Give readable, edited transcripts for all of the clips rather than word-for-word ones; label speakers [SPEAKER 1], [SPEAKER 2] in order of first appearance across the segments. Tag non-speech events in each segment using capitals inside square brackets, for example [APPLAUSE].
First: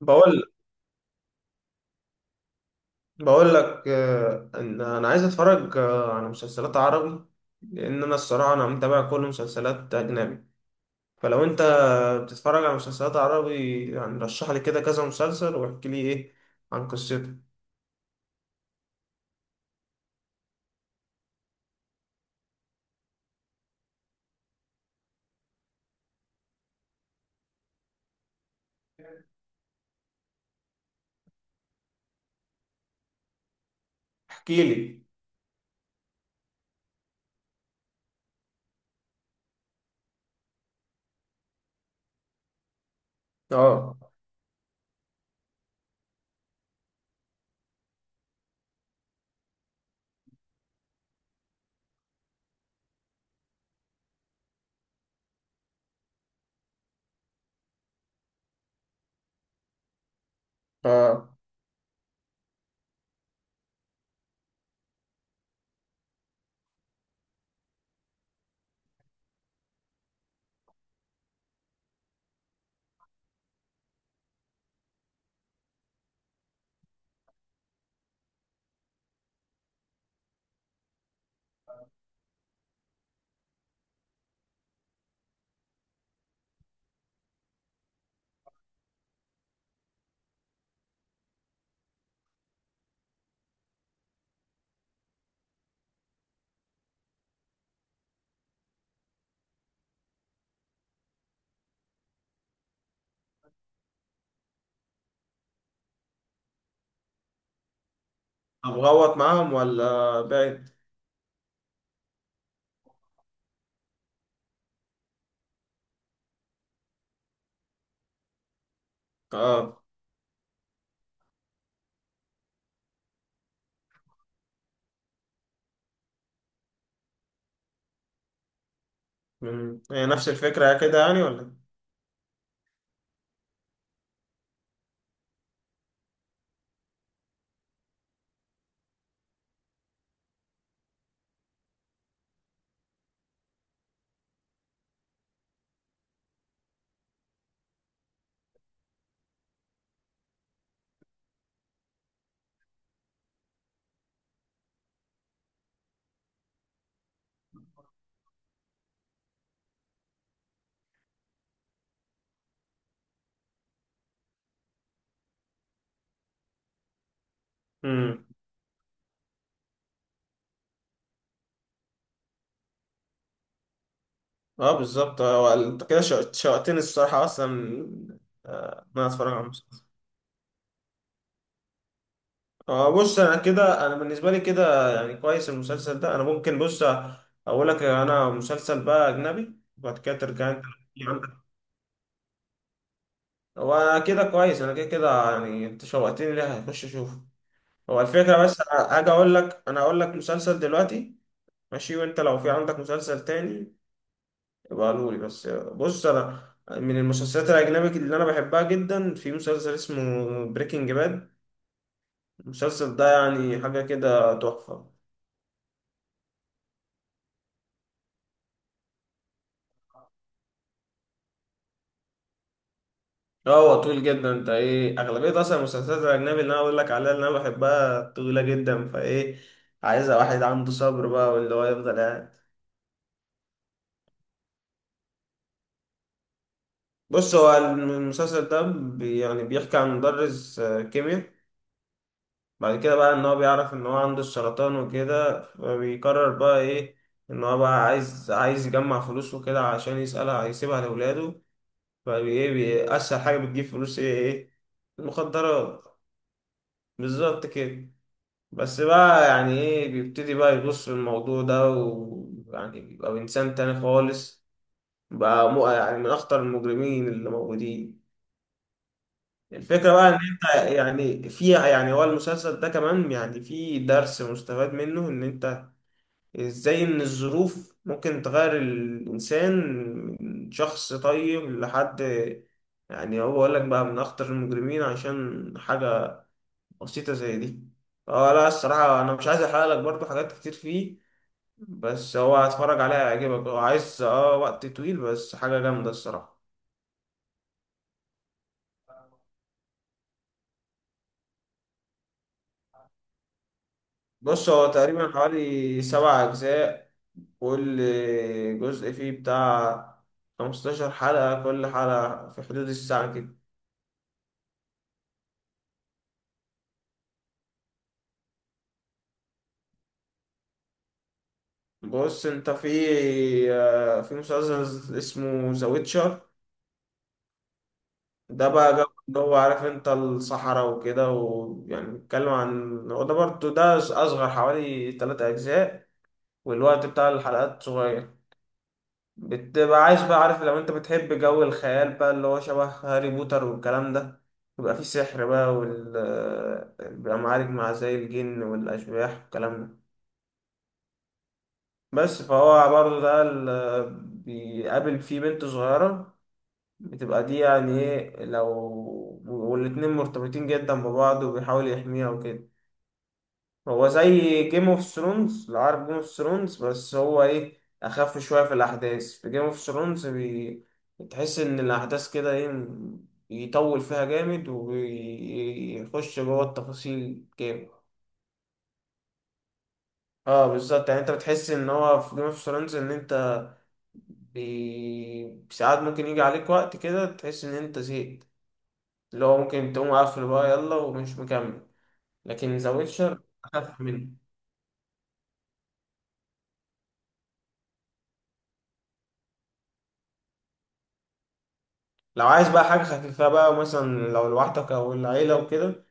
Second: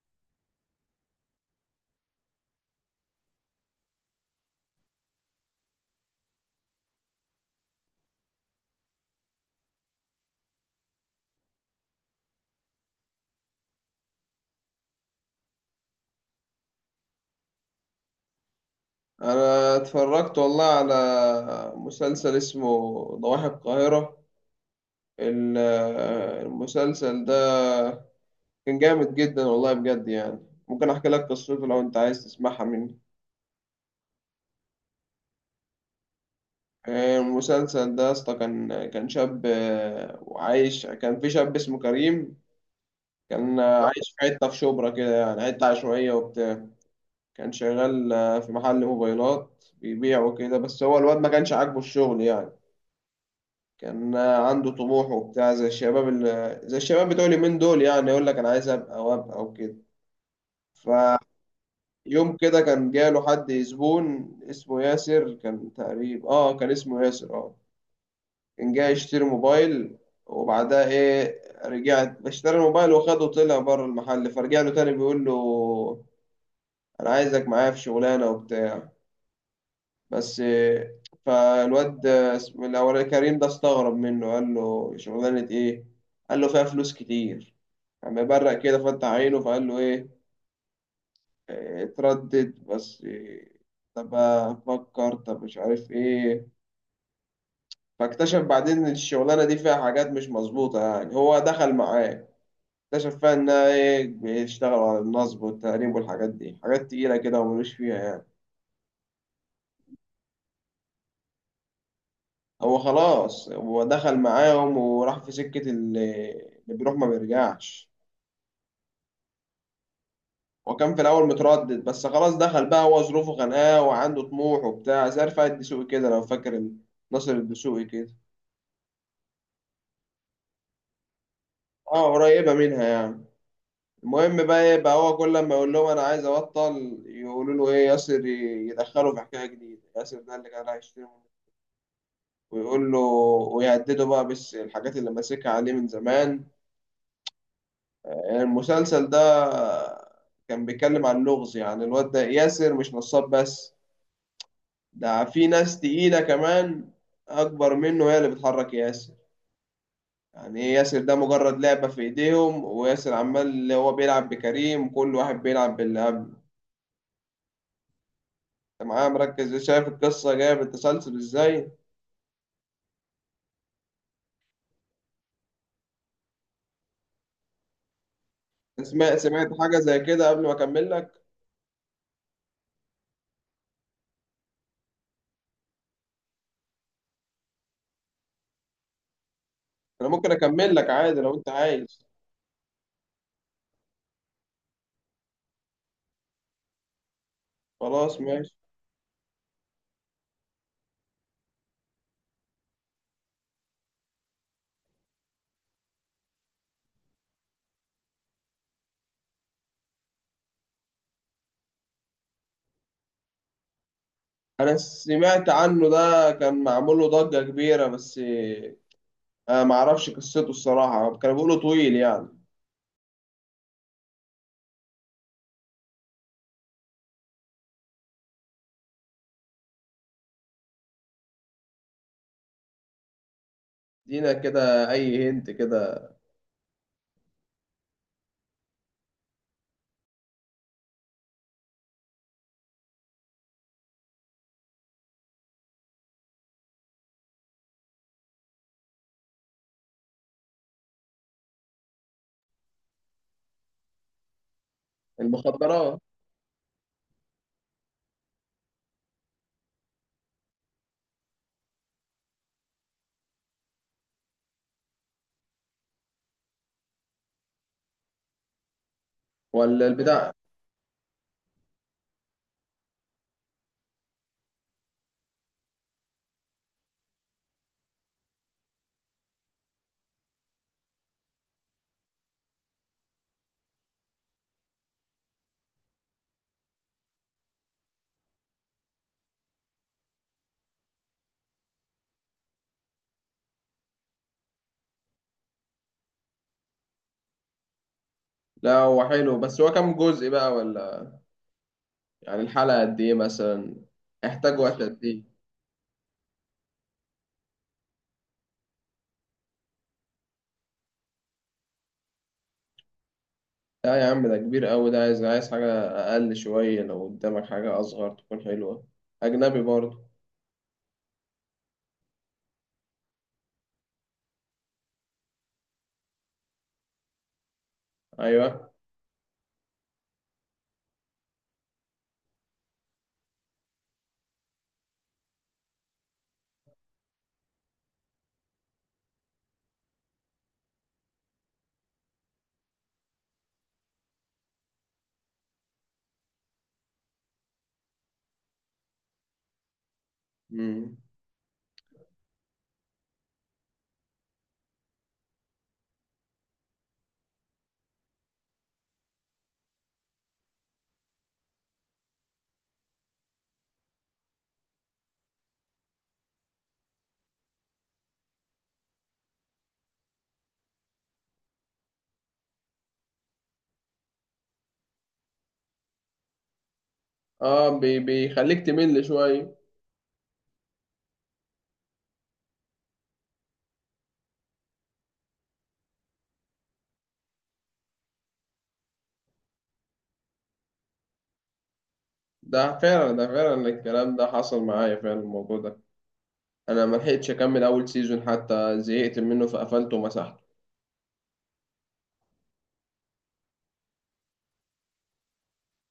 [SPEAKER 1] بقول بقول لك، ان انا عايز اتفرج، على مسلسلات عربي. لان انا الصراحه انا متابع كل مسلسلات اجنبي. فلو انت بتتفرج على مسلسلات عربي، يعني رشح لي كده كذا مسلسل واحكي لي ايه عن قصته.
[SPEAKER 2] انا اتفرجت والله على مسلسل اسمه ضواحي القاهرة. ال- المسلسل ده كان جامد جدا والله بجد يعني. ممكن احكي لك قصته لو انت عايز تسمعها مني.
[SPEAKER 1] احكي لي.
[SPEAKER 2] المسلسل ده يا اسطى كان شاب وعايش، كان في شاب اسمه كريم. كان
[SPEAKER 1] اه.
[SPEAKER 2] عايش في حتة في شبرا كده، يعني حتة عشوائية وبتاع. كان شغال في محل موبايلات، بيبيع وكده، بس هو الواد ما كانش عاجبه الشغل يعني. كان عنده طموح وبتاع زي الشباب اللي زي الشباب بتوع اليومين دول، يعني يقول لك انا عايز ابقى وابقى وكده. فيوم
[SPEAKER 1] اه.
[SPEAKER 2] كده كان جاله حد زبون اسمه ياسر، كان تقريبا اه كان اسمه ياسر اه. كان جاي يشتري موبايل. وبعدها ايه، رجعت اشترى الموبايل وخده، طلع بره المحل فرجع له تاني بيقول له انا عايزك معايا في شغلانه وبتاع بس فالواد اسمه الاولاني كريم ده استغرب منه، قال له شغلانه ايه؟ قال له فيها فلوس كتير. قام مبرق كده فتح عينه فقال له ايه، اتردد بس طب افكر طب مش عارف ايه. فاكتشف بعدين ان الشغلانه دي فيها حاجات مش مظبوطه يعني، هو دخل معاه اكتشف فيها انها ايه، بيشتغلوا على النصب والتهريب والحاجات دي، حاجات تقيله كده وملوش فيها يعني.
[SPEAKER 1] ابغوط معاهم ولا بعد.
[SPEAKER 2] هو خلاص هو دخل معاهم وراح في سكه اللي بيروح ما بيرجعش.
[SPEAKER 1] اه.
[SPEAKER 2] هو كان في الاول متردد بس خلاص دخل بقى، هو ظروفه خانقاه وعنده طموح وبتاع زي رفاعي الدسوقي كده لو فاكر، ناصر الدسوقي كده.
[SPEAKER 1] هي نفس الفكره كده يعني ولا.
[SPEAKER 2] اه قريبه منها يعني. المهم بقى ايه بقى، هو كل لما يقول لهم انا عايز ابطل يقولوا له ايه، ياسر يدخله في حكايه جديده. ياسر ده اللي كان هيشتمه ويقول له ويهدده بقى بس الحاجات اللي ماسكها عليه من زمان. المسلسل ده كان بيتكلم عن اللغز، يعني الواد ده ياسر مش نصاب بس، ده في ناس تقيلة كمان أكبر منه هي اللي بتحرك ياسر. يعني إيه، ياسر ده مجرد لعبة في إيديهم، وياسر عمال اللي هو بيلعب بكريم، كل واحد بيلعب باللي قبله.
[SPEAKER 1] امم.
[SPEAKER 2] أنت معايا مركز إيه؟ شايف القصة جاية بالتسلسل إزاي.
[SPEAKER 1] اه، بالظبط. انت كده شوقتني الصراحه اصلا، ان انا
[SPEAKER 2] سمعت
[SPEAKER 1] اتفرج
[SPEAKER 2] سمعت
[SPEAKER 1] على
[SPEAKER 2] حاجة
[SPEAKER 1] مسلسل.
[SPEAKER 2] زي كده قبل ما أكمل لك.
[SPEAKER 1] اه، بص. انا كده، انا بالنسبه لي كده يعني كويس المسلسل ده، انا ممكن. بص اقول لك، انا مسلسل بقى اجنبي وبعد
[SPEAKER 2] أنا
[SPEAKER 1] كده
[SPEAKER 2] ممكن
[SPEAKER 1] ترجع انت
[SPEAKER 2] أكمل لك
[SPEAKER 1] تحكي
[SPEAKER 2] عادي لو
[SPEAKER 1] عندك.
[SPEAKER 2] أنت عايز.
[SPEAKER 1] هو كده كويس، انا كده يعني انت شوقتني، ليه هخش اشوفه. هو
[SPEAKER 2] خلاص
[SPEAKER 1] الفكره
[SPEAKER 2] ماشي.
[SPEAKER 1] بس. أنا هاجي اقول لك، مسلسل دلوقتي. ماشي. وانت لو في عندك مسلسل تاني يبقى قولولي. بس بص، انا من المسلسلات الاجنبي اللي انا بحبها جدا في مسلسل اسمه بريكنج باد. المسلسل ده يعني حاجه كده
[SPEAKER 2] أنا
[SPEAKER 1] تحفه.
[SPEAKER 2] سمعت عنه، ده كان معمول له ضجة كبيرة بس أنا معرفش قصته الصراحة، كانوا بيقولوا طويل يعني.
[SPEAKER 1] اه، هو طويل جدا. انت ايه، اغلبيه اصلا المسلسلات الاجنبي اللي انا بقول لك عليها اللي انا بحبها طويله جدا، فايه عايزه واحد عنده صبر بقى واللي هو يفضل قاعد.
[SPEAKER 2] دينا كده أي هنت كده.
[SPEAKER 1] بص هو المسلسل ده يعني بيحكي عن مدرس كيمياء. بعد كده بقى ان هو بيعرف ان هو عنده السرطان وكده، فبيقرر بقى ايه؟ ان هو بقى عايز يجمع فلوس وكده عشان يسألها هيسيبها لاولاده. فايه، اسهل حاجه بتجيب فلوس ايه؟ ايه؟ المخدرات.
[SPEAKER 2] المخدرات.
[SPEAKER 1] بالظبط كده. بس بقى يعني ايه، بيبتدي بقى يغوص في الموضوع ده ويعني بيبقى انسان تاني خالص، بقى مو يعني من اخطر المجرمين اللي موجودين.
[SPEAKER 2] ولا
[SPEAKER 1] الفكرة بقى ان
[SPEAKER 2] البتاع.
[SPEAKER 1] انت يعني فيها، يعني هو المسلسل ده كمان يعني فيه درس مستفاد منه، ان انت ازاي ان الظروف ممكن تغير الانسان من شخص طيب لحد يعني هو بقول لك بقى من اخطر المجرمين عشان حاجة بسيطة زي دي. اه لا، الصراحة انا مش عايز احرق لك برضو حاجات كتير فيه، بس هو هتفرج عليها هيعجبك. هو عايز اه وقت طويل بس حاجة جامدة الصراحة.
[SPEAKER 2] لا هو حلو، بس هو كام جزء بقى ولا، يعني الحلقة قد ايه مثلا،
[SPEAKER 1] بص
[SPEAKER 2] يحتاج
[SPEAKER 1] هو
[SPEAKER 2] وقت قد
[SPEAKER 1] تقريبا
[SPEAKER 2] ايه.
[SPEAKER 1] حوالي 7 أجزاء، كل جزء فيه بتاع 15 حلقة، كل حلقة في حدود الساعة كده.
[SPEAKER 2] لا يا عم ده كبير قوي، ده عايز عايز حاجة أقل شوية، لو قدامك حاجة أصغر تكون حلوة أجنبي برضه.
[SPEAKER 1] بص انت في في مسلسل اسمه ذا ويتشر. ده
[SPEAKER 2] أيوه.
[SPEAKER 1] بقى جو اللي هو عارف انت الصحراء وكده، ويعني بيتكلم عن هو ده برضه، ده أصغر، حوالي 3 أجزاء والوقت بتاع الحلقات صغير. بتبقى عايش بقى عارف، لو انت بتحب جو الخيال بقى اللي هو شبه هاري بوتر والكلام ده، يبقى فيه سحر بقى بيبقى معارك مع زي الجن والأشباح والكلام ده.
[SPEAKER 2] مم.
[SPEAKER 1] بس فهو برضه ده بيقابل فيه بنت صغيرة، بتبقى دي يعني ايه لو، والاتنين مرتبطين جدا ببعض وبيحاول يحميها وكده. هو زي جيم اوف ثرونز، لو عارف جيم اوف ثرونز، بس هو ايه اخف شويه في الاحداث. في جيم اوف ثرونز تحس ان الاحداث كده ايه، يطول فيها جامد ويخش جوه التفاصيل جامد.
[SPEAKER 2] اه بي بيخليك تمل شوية.
[SPEAKER 1] اه بالظبط، يعني انت بتحس ان هو في جيم اوف ثرونز ان انت ساعات ممكن يجي عليك وقت كده تحس ان انت زهقت، اللي هو ممكن تقوم قافل بقى يلا ومش مكمل. لكن ذا
[SPEAKER 2] ده فعلا
[SPEAKER 1] ويتشر
[SPEAKER 2] ده فعلا
[SPEAKER 1] اخف منه.
[SPEAKER 2] الكلام ده حصل معايا فعلا الموضوع ده. أنا ملحقتش أكمل أول سيزون حتى، زهقت منه فقفلته ومسحته.
[SPEAKER 1] لو عايز بقى حاجة خفيفة بقى، مثلا لو لوحدك أو العيلة وكده،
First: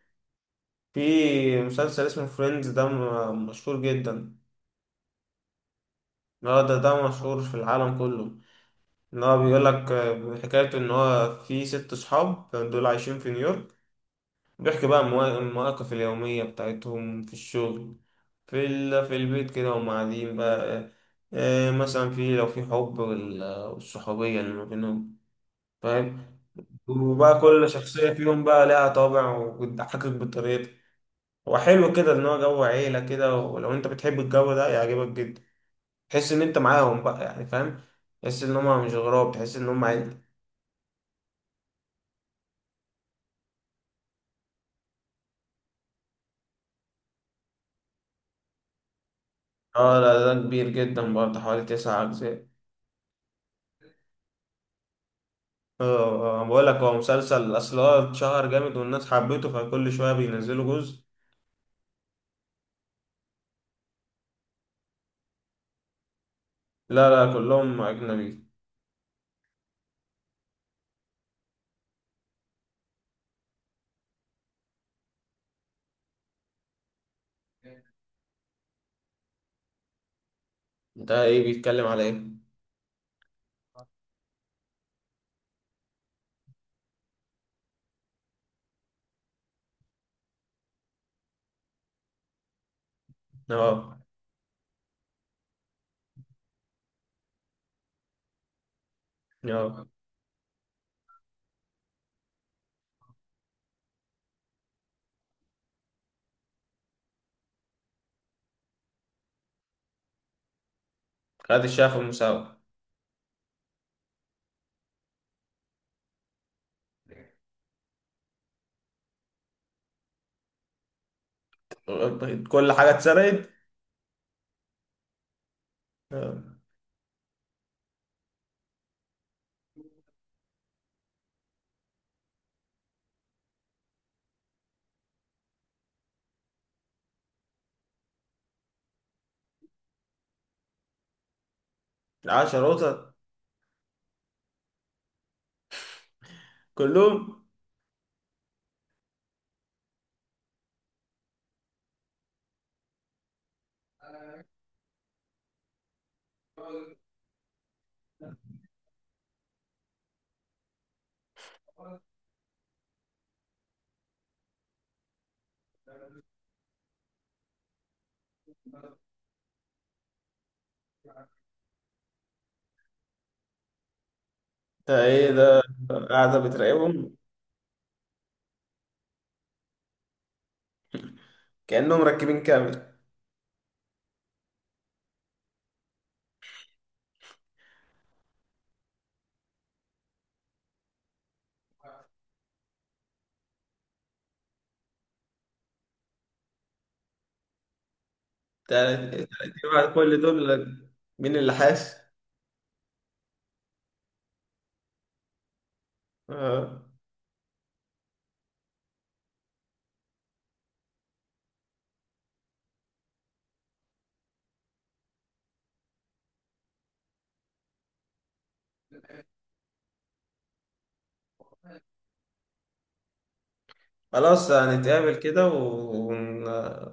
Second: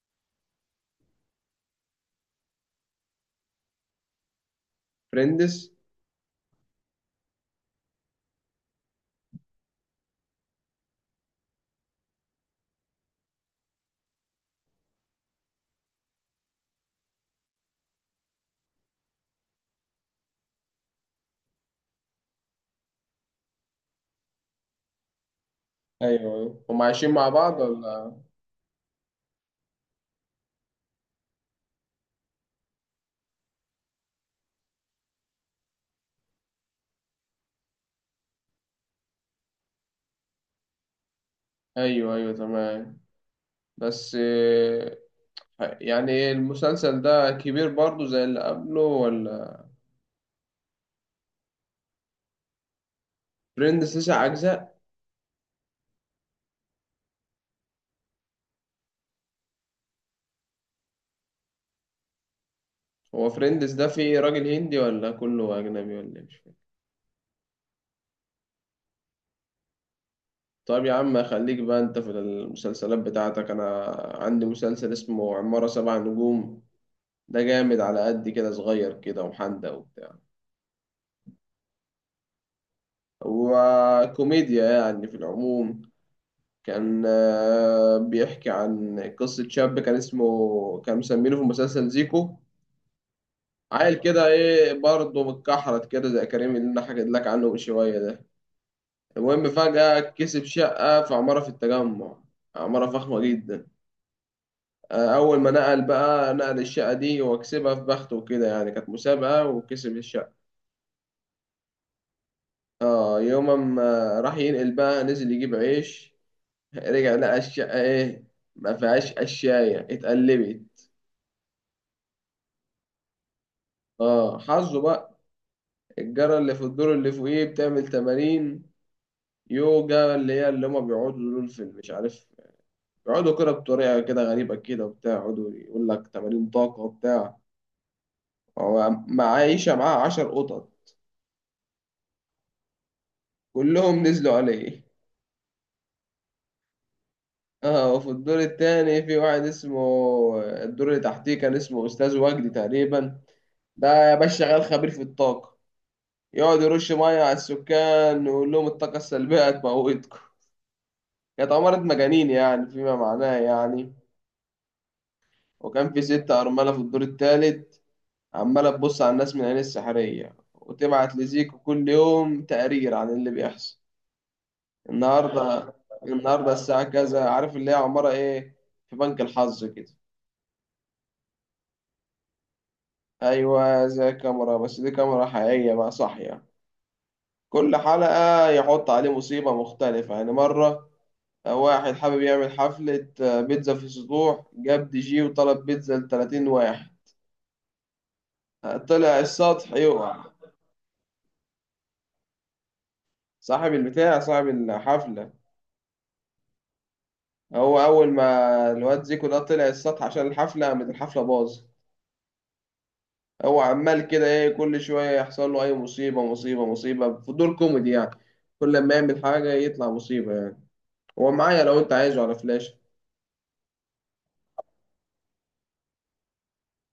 [SPEAKER 1] في مسلسل اسمه فريندز. ده مشهور جدا،
[SPEAKER 2] فريندز.
[SPEAKER 1] هو ده مشهور في العالم كله. إن هو بيقول لك حكايته إن هو في 6 صحاب دول عايشين في نيويورك، بيحكي بقى المواقف اليومية بتاعتهم في الشغل، في في البيت كده وهم قاعدين بقى، مثلا في لو في حب والصحوبية اللي ما بينهم،
[SPEAKER 2] أيوه
[SPEAKER 1] فاهم.
[SPEAKER 2] أيوه هم عايشين مع
[SPEAKER 1] وبقى
[SPEAKER 2] بعض
[SPEAKER 1] كل شخصية
[SPEAKER 2] ولا.
[SPEAKER 1] فيهم بقى لها طابع وبتضحكك بطريقتها. هو حلو كده ان هو جو عيله كده، ولو انت بتحب الجو ده يعجبك جدا، تحس ان انت معاهم بقى يعني، فاهم. تحس ان هم مش غراب، تحس ان هم عيلة.
[SPEAKER 2] أيوه أيوه تمام. بس يعني المسلسل ده كبير برضه زي اللي قبله ولا.
[SPEAKER 1] اه لا، ده كبير جدا برضه، حوالي 9 اجزاء.
[SPEAKER 2] فريندز تسع أجزاء.
[SPEAKER 1] اه. بقول لك، هو مسلسل اصل هو اتشهر جامد والناس حبته، فكل شويه بينزلوا جزء.
[SPEAKER 2] هو فريندز ده فيه راجل هندي ولا كله أجنبي ولا إيه؟ مش فاهم.
[SPEAKER 1] لا لا، كلهم اجنبي.
[SPEAKER 2] طيب يا عم خليك بقى أنت في المسلسلات بتاعتك. أنا عندي مسلسل اسمه عمارة سبع نجوم. ده جامد على قد كده، صغير كده وحندق وبتاع
[SPEAKER 1] ده ايه بيتكلم على ايه؟
[SPEAKER 2] وكوميديا يعني في العموم. كان بيحكي عن قصة شاب، كان اسمه، كان مسمينه في المسلسل زيكو. عيل
[SPEAKER 1] اه.
[SPEAKER 2] كده ايه برضه متكحرت كده زي كريم اللي انا حكيت لك عنه من شويه ده. المهم
[SPEAKER 1] اه.
[SPEAKER 2] فجأة كسب شقة في عمارة في التجمع، عمارة فخمة جدا. أول ما نقل بقى، نقل الشقة دي وكسبها في بخته وكده، يعني كانت مسابقة وكسب الشقة.
[SPEAKER 1] خد الشاف المساواه.
[SPEAKER 2] اه يوم ما راح ينقل بقى، نزل يجيب عيش [LAUGHS] رجع لقى الشقة ايه، ما فيهاش قشاية، اتقلبت.
[SPEAKER 1] كل حاجه اتسرقت.
[SPEAKER 2] اه حظه بقى. الجارة
[SPEAKER 1] آه،
[SPEAKER 2] اللي في الدور اللي فوقيه بتعمل تمارين يوجا، اللي هي اللي هما بيقعدوا دول في مش عارف، يقعدوا كده بطريقة كده غريبة كده وبتاع، يقعدوا يقول لك تمارين طاقة وبتاع. هو معايشة معاه 10 قطط،
[SPEAKER 1] 10 قطط.
[SPEAKER 2] كلهم نزلوا عليه
[SPEAKER 1] كلهم.
[SPEAKER 2] [LAUGHS] اه وفي الدور التاني في واحد اسمه، الدور اللي تحتيه كان اسمه أستاذ وجدي تقريبا. ده يا باشا شغال خبير في الطاقة، يقعد يرش مية على السكان ويقول لهم الطاقة السلبية هتموتكم. كانت عمارة مجانين يعني، فيما معناه يعني. وكان في ست أرملة في الدور التالت، عمالة تبص على الناس من عين السحرية وتبعت لزيكو كل يوم تقرير عن اللي بيحصل.
[SPEAKER 1] ده ايه ده؟
[SPEAKER 2] النهاردة
[SPEAKER 1] قاعدة
[SPEAKER 2] النهاردة الساعة
[SPEAKER 1] بتراقبهم.
[SPEAKER 2] كذا، عارف اللي هي عمارة إيه، في بنك الحظ كده.
[SPEAKER 1] كأنهم مركبين كامل.
[SPEAKER 2] أيوة زي كاميرا، بس دي كاميرا حقيقية بقى صاحية. كل حلقة يحط عليه مصيبة مختلفة، يعني مرة واحد حابب يعمل حفلة بيتزا في سطوح، جاب دي جي وطلب بيتزا لـ30 واحد،
[SPEAKER 1] تلات
[SPEAKER 2] طلع
[SPEAKER 1] تلات؟
[SPEAKER 2] السطح
[SPEAKER 1] بعد كل
[SPEAKER 2] يقع.
[SPEAKER 1] دول لك؟ مين اللي حاس؟
[SPEAKER 2] صاحب البتاع صاحب الحفلة.
[SPEAKER 1] آه.
[SPEAKER 2] هو اول ما الواد زيكو ده طلع السطح عشان الحفله، قامت الحفله باظ. هو عمال كده ايه كل شويه يحصل له اي مصيبه مصيبه مصيبه في دور كوميدي يعني. كل لما يعمل حاجه يطلع مصيبه يعني. هو معايا لو انت عايزه على فلاش.
[SPEAKER 1] خلاص، هنتقابل كده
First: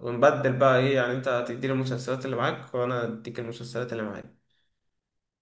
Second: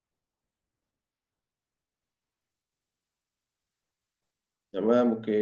[SPEAKER 1] ونبدل بقى ايه، يعني انت هتديني المسلسلات اللي معاك وانا اديك المسلسلات اللي معايا.
[SPEAKER 2] تمام اوكي.